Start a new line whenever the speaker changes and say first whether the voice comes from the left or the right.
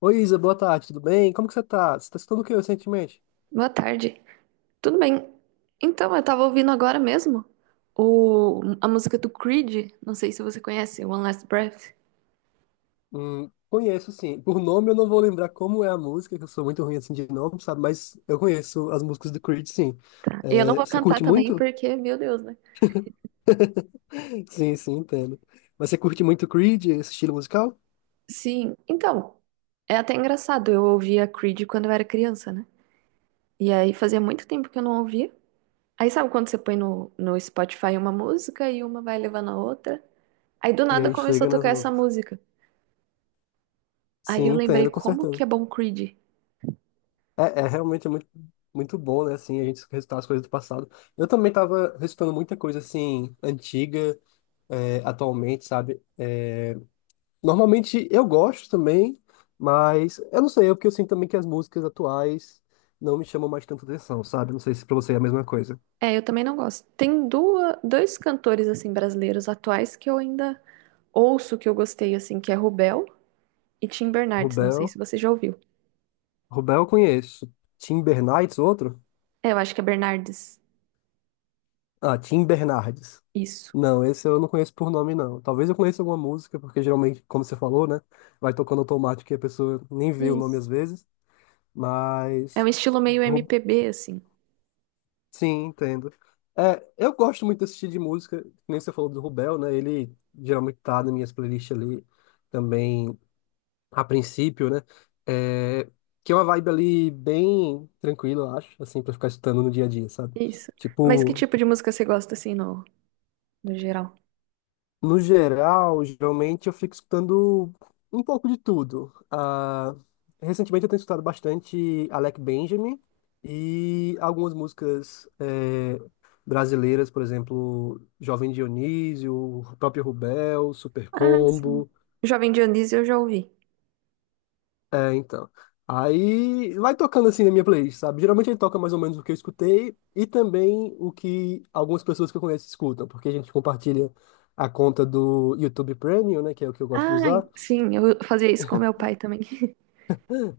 left: Oi, Isa, boa tarde, tudo bem? Como que você tá? Você tá escutando o que recentemente?
right: Boa tarde. Tudo bem? Então, eu tava ouvindo agora mesmo a música do Creed. Não sei se você conhece, One Last Breath.
left: Conheço, sim. Por nome eu não vou lembrar como é a música, que eu sou muito ruim assim de nome, sabe? Mas eu conheço as músicas do Creed, sim.
right: Tá. E eu não
left: É,
right: vou
left: você
right: cantar
left: curte
right: também
left: muito?
right: porque, meu Deus, né?
left: Sim, sim, entendo. Mas você curte muito Creed, esse estilo musical?
right: Sim, então, é até engraçado. Eu ouvia Creed quando eu era criança, né? E aí fazia muito tempo que eu não ouvia. Aí sabe quando você põe no Spotify uma música e uma vai levando a outra? Aí do
left: E
right: nada
left: aí
right: começou
left: chega
right: a
left: nas
right: tocar essa
left: músicas.
right: música. Aí
left: Sim,
right: eu lembrei
left: entendo, com
right: como
left: certeza.
right: que é bom Creed.
left: É, é realmente muito, muito bom, né? Assim, a gente recitar as coisas do passado. Eu também tava recitando muita coisa, assim, antiga, é, atualmente, sabe? Normalmente eu gosto também, mas eu não sei, é porque eu sinto também que as músicas atuais não me chamam mais tanta atenção, sabe? Não sei se pra você é a mesma coisa.
right: É, eu também não gosto. Tem duas, dois cantores assim brasileiros atuais que eu ainda ouço que eu gostei assim, que é Rubel e Tim Bernardes. Não sei
left: Rubel,
right: se você já ouviu.
left: Rubel eu conheço. Tim Bernardes, outro?
right: É, eu acho que é Bernardes.
left: Ah, Tim Bernardes.
right: Isso.
left: Não, esse eu não conheço por nome, não. Talvez eu conheça alguma música, porque geralmente, como você falou, né? Vai tocando automático e a pessoa nem vê o nome
right: Isso.
left: às vezes.
right: É
left: Mas,
right: um estilo meio
left: Ru-
right: MPB assim.
left: sim, entendo. É, eu gosto muito desse estilo de música, que nem você falou do Rubel, né? Ele geralmente tá nas minhas playlists ali também, a princípio, né? É, que é uma vibe ali bem tranquila, eu acho, assim, pra ficar escutando no dia a dia, sabe?
right: Isso. Mas que
left: Tipo,
right: tipo de música você gosta assim no geral?
left: no geral, geralmente eu fico escutando um pouco de tudo. Ah, recentemente eu tenho escutado bastante Alec Benjamin e algumas músicas brasileiras, por exemplo, Jovem Dionísio, o próprio Rubel, Super
right: Ah, sim.
left: Combo.
right: Jovem Dionísio eu já ouvi.
left: É, então. Aí vai tocando assim na minha playlist, sabe? Geralmente ele toca mais ou menos o que eu escutei e também o que algumas pessoas que eu conheço escutam, porque a gente compartilha a conta do YouTube Premium, né, que é o que eu gosto de
right: Ah,
left: usar.
right: sim, eu fazia isso com meu pai também.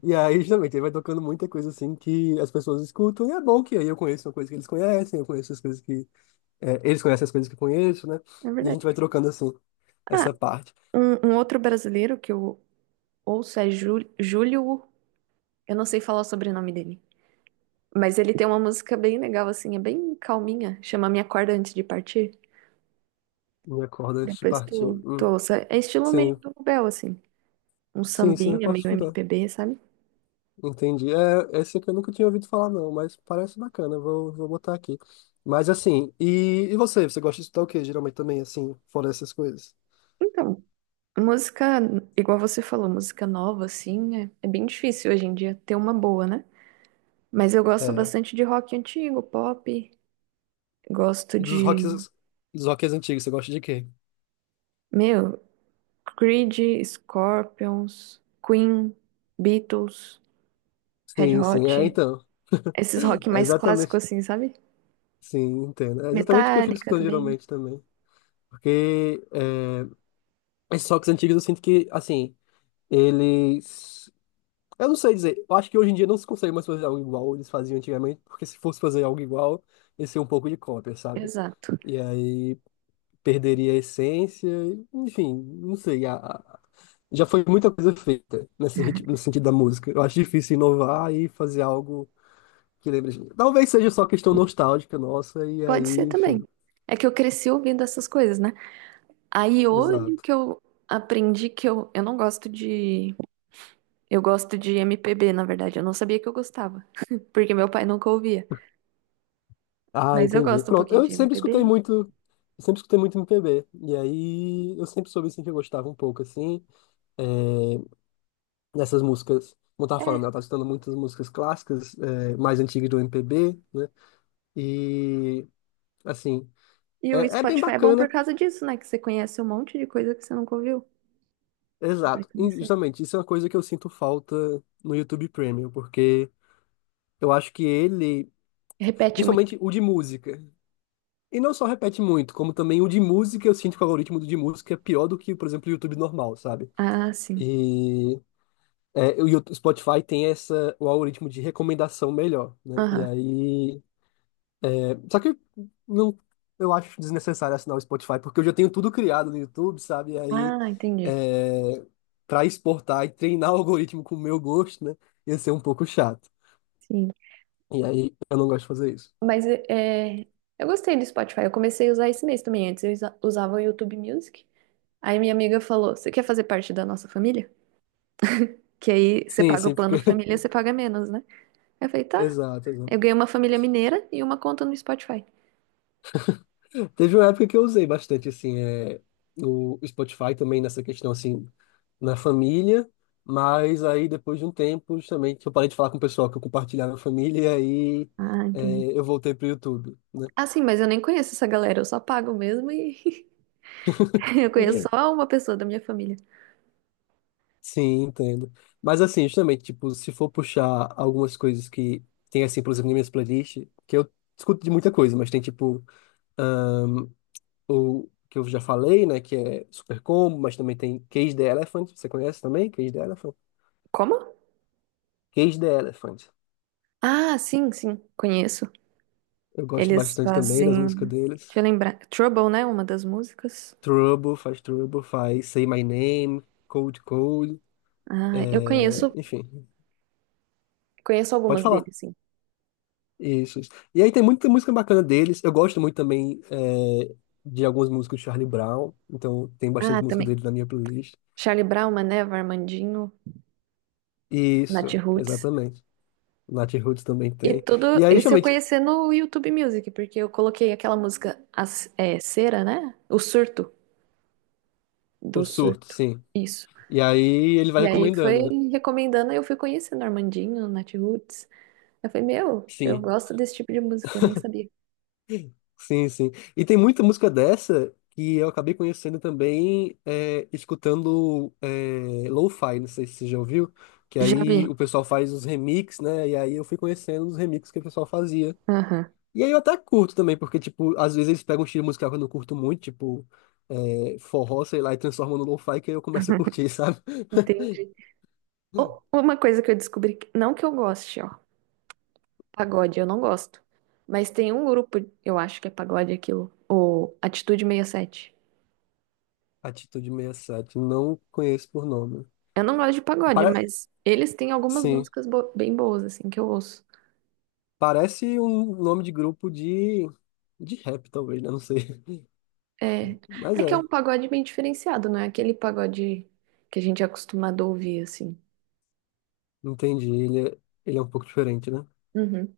left: E aí, justamente, ele vai tocando muita coisa assim que as pessoas escutam, e é bom que aí eu conheço uma coisa que eles conhecem, eu conheço as coisas que, é, eles conhecem as coisas que eu conheço, né?
right: É
left: E a gente
right: verdade.
left: vai trocando assim,
right: Ah,
left: essa parte.
right: um outro brasileiro que eu ouço é Júlio, eu não sei falar o sobrenome dele. Mas ele tem uma música bem legal, assim, é bem calminha. Chama Minha Corda Antes de Partir.
left: Minha corda antes de
right: Depois
left: partir.
right: tu ouça. É estilo meio
left: Sim,
right: do Bel, assim. Um
left: sim, sim, eu
right: sambinha,
left: posso
right: meio
left: escutar.
right: MPB, sabe?
left: Entendi. É, esse aqui eu nunca tinha ouvido falar, não, mas parece bacana, vou botar aqui. Mas assim, e você? Você gosta de escutar o quê, geralmente também, assim, fora essas coisas?
right: Então, música, igual você falou, música nova, assim, é bem difícil hoje em dia ter uma boa, né? Mas eu gosto
left: É,
right: bastante de rock antigo, pop. Gosto
left: dos
right: de,
left: rocks, dos rocks antigos, você gosta de quê?
right: meu, Creed, Scorpions, Queen, Beatles, Red
left: Sim, sim,
right: Hot.
left: é, então.
right: Esses rock
left: É
right: mais
left: exatamente.
right: clássicos, assim, sabe?
left: Sim, entendo. É exatamente o que eu fico
right: Metallica
left: escutando
right: também.
left: geralmente também. Porque é, esses rocks antigos eu sinto que, assim, eles. Eu não sei dizer. Eu acho que hoje em dia não se consegue mais fazer algo igual eles faziam antigamente, porque se fosse fazer algo igual, ia ser um pouco de cópia, sabe?
right: Exato.
left: E aí perderia a essência, e, enfim, não sei. Já foi muita coisa feita nesse ritmo, no sentido da música. Eu acho difícil inovar e fazer algo que lembre a gente. Talvez seja só questão nostálgica nossa, e
right: Pode
left: aí,
right: ser
left: enfim,
right: também. É que eu cresci ouvindo essas coisas, né? Aí hoje
left: exato.
right: que eu aprendi que eu não gosto de. Eu gosto de MPB, na verdade. Eu não sabia que eu gostava, porque meu pai nunca ouvia.
left: Ah,
right: Mas eu
left: entendi.
right: gosto um
left: Pronto,
right: pouquinho
left: eu
right: de
left: sempre escutei
right: MPB.
left: muito, eu sempre escutei muito MPB. E aí eu sempre soube assim que eu gostava um pouco assim dessas músicas. Como eu tava falando, ela
right: É.
left: tá escutando muitas músicas clássicas, mais antigas do MPB, né? E assim,
right: E o
left: é bem
right: Spotify é bom por
left: bacana,
right: causa disso, né? Que você conhece um monte de coisa que você nunca ouviu. Vai
left: exato. E,
right: conhecendo.
left: justamente, isso é uma coisa que eu sinto falta no YouTube Premium, porque eu acho que ele,
right: Repete muito.
left: principalmente o de música, e não só repete muito, como também o de música, eu sinto que o algoritmo do de música é pior do que, por exemplo, o YouTube normal, sabe?
right: Ah, sim.
left: E É, e o Spotify tem essa, o algoritmo de recomendação melhor, né? E
right: Aham.
left: aí, é, só que não, eu acho desnecessário assinar o Spotify, porque eu já tenho tudo criado no YouTube, sabe? E aí,
right: Ah, entendi.
left: é, para exportar e treinar o algoritmo com o meu gosto, né? Ia ser um pouco chato.
right: Sim.
left: E aí, eu não gosto de fazer isso.
right: Mas é, eu gostei do Spotify. Eu comecei a usar esse mês também. Antes eu usava o YouTube Music. Aí minha amiga falou: Você quer fazer parte da nossa família? Que aí você
left: Sim,
right: paga o
left: sim, porque.
right: plano família, você paga menos, né? Aí eu falei: Tá.
left: Exato, exato.
right: Eu ganhei uma família mineira e uma conta no Spotify.
left: Teve uma época que eu usei bastante, assim, é, o Spotify também nessa questão, assim, na família, mas aí depois de um tempo, justamente, eu parei de falar com o pessoal que eu compartilhava na família, e aí
right: Ah, entendi.
left: é, eu voltei pro YouTube, né?
right: Ah, sim, mas eu nem conheço essa galera, eu só pago mesmo e eu conheço
left: Ok.
right: só uma pessoa da minha família.
left: Sim, entendo. Mas assim, justamente, tipo, se for puxar algumas coisas que tem, assim, por exemplo, nas minhas playlists, que eu escuto de muita coisa, mas tem, tipo, ah, o que eu já falei, né, que é Super Combo, mas também tem Cage the Elephant, você conhece também? Cage the Elephant?
right: Como?
left: Cage the Elephant.
right: Ah, sim, sim, conheço.
left: Eu gosto
right: Eles
left: bastante também das músicas
right: fazem.
left: deles.
right: Deixa eu lembrar. Trouble, né? Uma das músicas.
left: Trouble, faz Say My Name, Cold Cold,
right: Ah, eu conheço,
left: enfim,
right: conheço
left: pode
right: algumas
left: falar.
right: deles, sim.
left: Isso, isso. E aí tem muita música bacana deles. Eu gosto muito também de algumas músicas do Charlie Brown, então tem bastante
right: Ah,
left: música
right: também.
left: deles na minha playlist.
right: Charlie Brown, Mané, Armandinho, Nath
left: Isso,
right: Roots.
left: exatamente. Nat Roots também
right: E
left: tem. E
right: tudo,
left: aí,
right: esse eu
left: justamente,
right: conheci no YouTube Music, porque eu coloquei aquela música é, Cera, né? O Surto, do
left: o surto,
right: Surto.
left: sim.
right: Isso.
left: E aí ele vai
right: E aí foi
left: recomendando, né?
right: recomendando, eu fui conhecendo Armandinho, Natiruts. Eu falei, meu, eu
left: Sim.
right: gosto desse tipo de música, eu nem sabia.
left: Sim, sim. E tem muita música dessa que eu acabei conhecendo também é, escutando é, lo-fi, não sei se você já ouviu, que
right: Já
left: aí
right: vi.
left: o pessoal faz os remix, né? E aí eu fui conhecendo os remixes que o pessoal fazia.
right: Aham.
left: E aí eu até curto também, porque, tipo, às vezes eles pegam um estilo musical que eu não curto muito, tipo, é, forró, sei lá, e transformam no lo-fi, que aí eu começo a curtir, sabe?
right: Entendi. Ô, uma coisa que eu descobri, não que eu goste, ó, pagode, eu não gosto. Mas tem um grupo, eu acho que é pagode aquilo, o Atitude 67.
left: Atitude 67 não conheço por nome.
right: Eu não gosto de pagode,
left: Para...
right: mas eles têm algumas
left: Sim,
right: músicas bem boas, assim, que eu ouço.
left: parece um nome de grupo de rap, talvez, né? Não sei.
right: É,
left: Mas
right: é que é
left: é,
right: um pagode bem diferenciado, não é aquele pagode que a gente é acostumado a ouvir, assim.
left: entendi. Ele é um pouco diferente, né?
right: Uhum.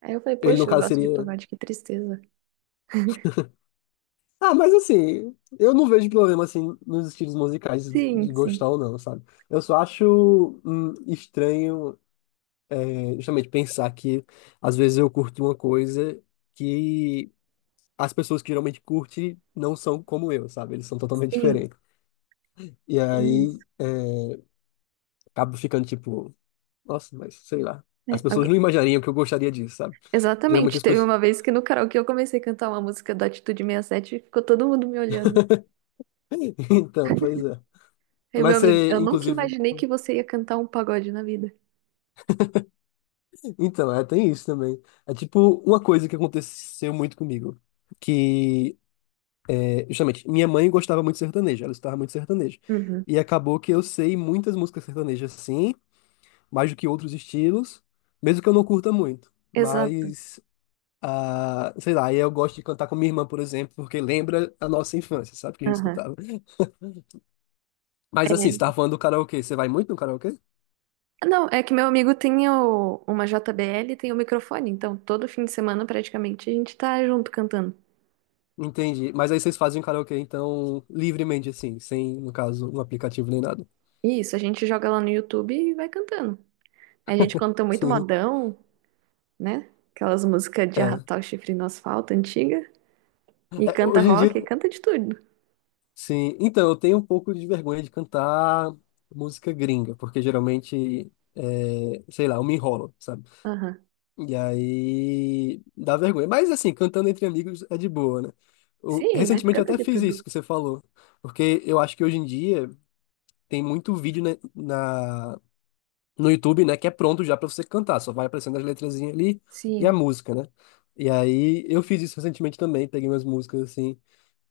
right: Aí eu falei,
left: Ele, no
right: poxa, eu
left: caso,
right: gosto de
left: seria.
right: pagode, que tristeza.
left: Ah, mas assim, eu não vejo problema assim nos estilos musicais
right: Sim,
left: de
right: sim,
left: gostar ou não, sabe? Eu só acho estranho, é, justamente, pensar que às vezes eu curto uma coisa que as pessoas que geralmente curtem não são como eu, sabe? Eles são totalmente
right: sim,
left: diferentes. E
right: tem isso.
left: aí é, acabo ficando tipo, nossa, mas sei lá. As
right: É,
left: pessoas não imaginariam que eu gostaria disso, sabe? Geralmente
right: exatamente,
left: as
right: teve
left: pessoas.
right: uma vez que no karaokê eu comecei a cantar uma música da Atitude 67 e sete e ficou todo mundo me olhando.
left: Então, pois é.
right: Aí, meu
left: Mas
right: amigo,
left: você,
right: eu nunca
left: inclusive.
right: imaginei que você ia cantar um pagode na vida.
left: Então, é, tem isso também. É tipo uma coisa que aconteceu muito comigo. Que, é, justamente, minha mãe gostava muito de sertanejo, ela escutava muito sertanejo.
right: Uhum.
left: E acabou que eu sei muitas músicas sertanejas, sim, mais do que outros estilos, mesmo que eu não curta muito.
right: Exato.
left: Mas, ah, sei lá, aí eu gosto de cantar com minha irmã, por exemplo, porque lembra a nossa infância, sabe? Que a gente escutava. Mas assim, você tava falando do karaokê, você vai muito no karaokê?
right: Não, é que meu amigo tem uma JBL e tem o microfone, então todo fim de semana praticamente a gente tá junto cantando.
left: Entendi. Mas aí vocês fazem karaokê, então, livremente, assim, sem, no caso, um aplicativo nem nada.
right: Isso, a gente joga lá no YouTube e vai cantando. A gente canta muito
left: Sim.
right: modão, né? Aquelas músicas de
left: É.
right: arrastar o chifre no asfalto antiga. E
left: É,
right: canta
left: hoje em dia,
right: rock, e canta de tudo.
left: sim. Então, eu tenho um pouco de vergonha de cantar música gringa, porque geralmente, é, sei lá, eu me enrolo, sabe?
right: Aham.
left: E aí dá vergonha. Mas, assim, cantando entre amigos é de boa, né? Eu-
right: Sim, nós
left: recentemente eu
right: canta
left: até
right: de
left: fiz isso
right: tudo.
left: que você falou, porque eu acho que hoje em dia tem muito vídeo, né, no YouTube, né, que é pronto já pra você cantar, só vai aparecendo as letrazinhas ali e a
right: Sim.
left: música, né? E aí eu fiz isso recentemente também, peguei umas músicas assim,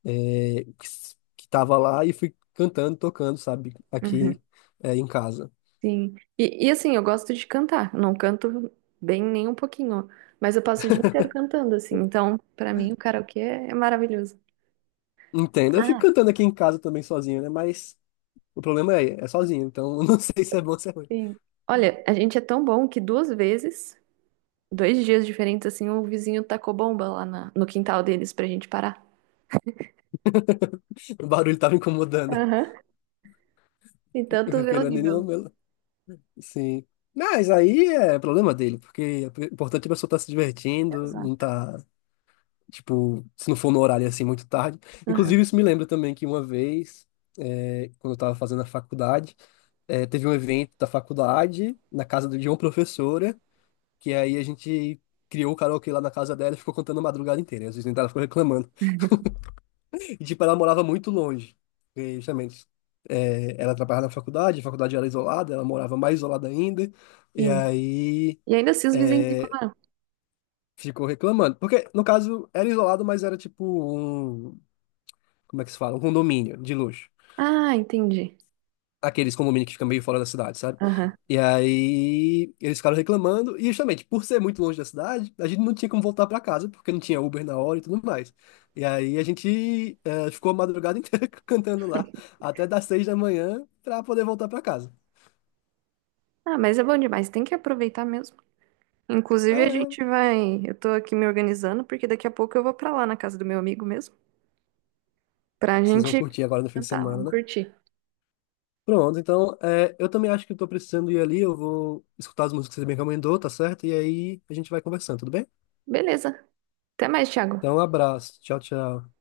left: é, que, que tava lá e fui cantando, tocando, sabe,
right: Uhum.
left: aqui é, em casa.
right: Sim. E assim, eu gosto de cantar. Eu não canto bem nem um pouquinho, mas eu passo o dia inteiro cantando, assim. Então, pra mim, o karaokê é maravilhoso.
left: Entendo. Eu fico cantando aqui em casa também sozinho, né? Mas o problema é sozinho, então eu não sei se é bom ou se é ruim.
right: Sim. Olha, a gente é tão bom que duas vezes, dois dias diferentes, assim, o vizinho tacou bomba lá no quintal deles pra gente parar.
left: O barulho tava incomodando,
right: Aham. Então tu vê
left: porque
right: o
left: não é nenhum
right: nível.
left: meu. Sim. Mas aí é problema dele, porque o importante é a pessoa estar se divertindo, não
right: Exato.
left: tá. Tipo, se não for no horário assim muito tarde.
right: Aham.
left: Inclusive, isso me lembra também que uma vez, é, quando eu tava fazendo a faculdade, é, teve um evento da faculdade na casa de uma professora, que aí a gente criou o karaokê lá na casa dela e ficou cantando a madrugada inteira. E às vezes ela ficou reclamando. E tipo, ela morava muito longe. E, justamente, é, ela trabalhava na faculdade, a faculdade era isolada, ela morava mais isolada ainda. E
right: Sim.
left: aí,
right: E ainda assim os vizinhos
left: é,
right: reclamaram.
left: ficou reclamando. Porque, no caso, era isolado, mas era tipo um, como é que se fala? Um condomínio de luxo.
right: Ah, entendi.
left: Aqueles condomínios que ficam meio fora da cidade, sabe?
right: Aham.
left: E aí eles ficaram reclamando, e justamente por ser muito longe da cidade, a gente não tinha como voltar pra casa, porque não tinha Uber na hora e tudo mais. E aí a gente ficou a madrugada inteira cantando lá, até das 6 da manhã, pra poder voltar pra casa.
right: Ah, mas é bom demais, tem que aproveitar mesmo.
left: Ah,
right: Inclusive a gente
left: é.
right: vai, eu tô aqui me organizando porque daqui a pouco eu vou pra lá na casa do meu amigo mesmo, pra
left: Vocês vão
right: gente
left: curtir agora no fim de
right: cantar,
left: semana,
right: vamos
left: né?
right: curtir.
left: Pronto, então eu também acho que eu tô precisando ir ali, eu vou escutar as músicas que você me recomendou, tá certo? E aí a gente vai conversando, tudo bem?
right: Beleza. Até mais, Thiago.
left: Então, um abraço. Tchau, tchau.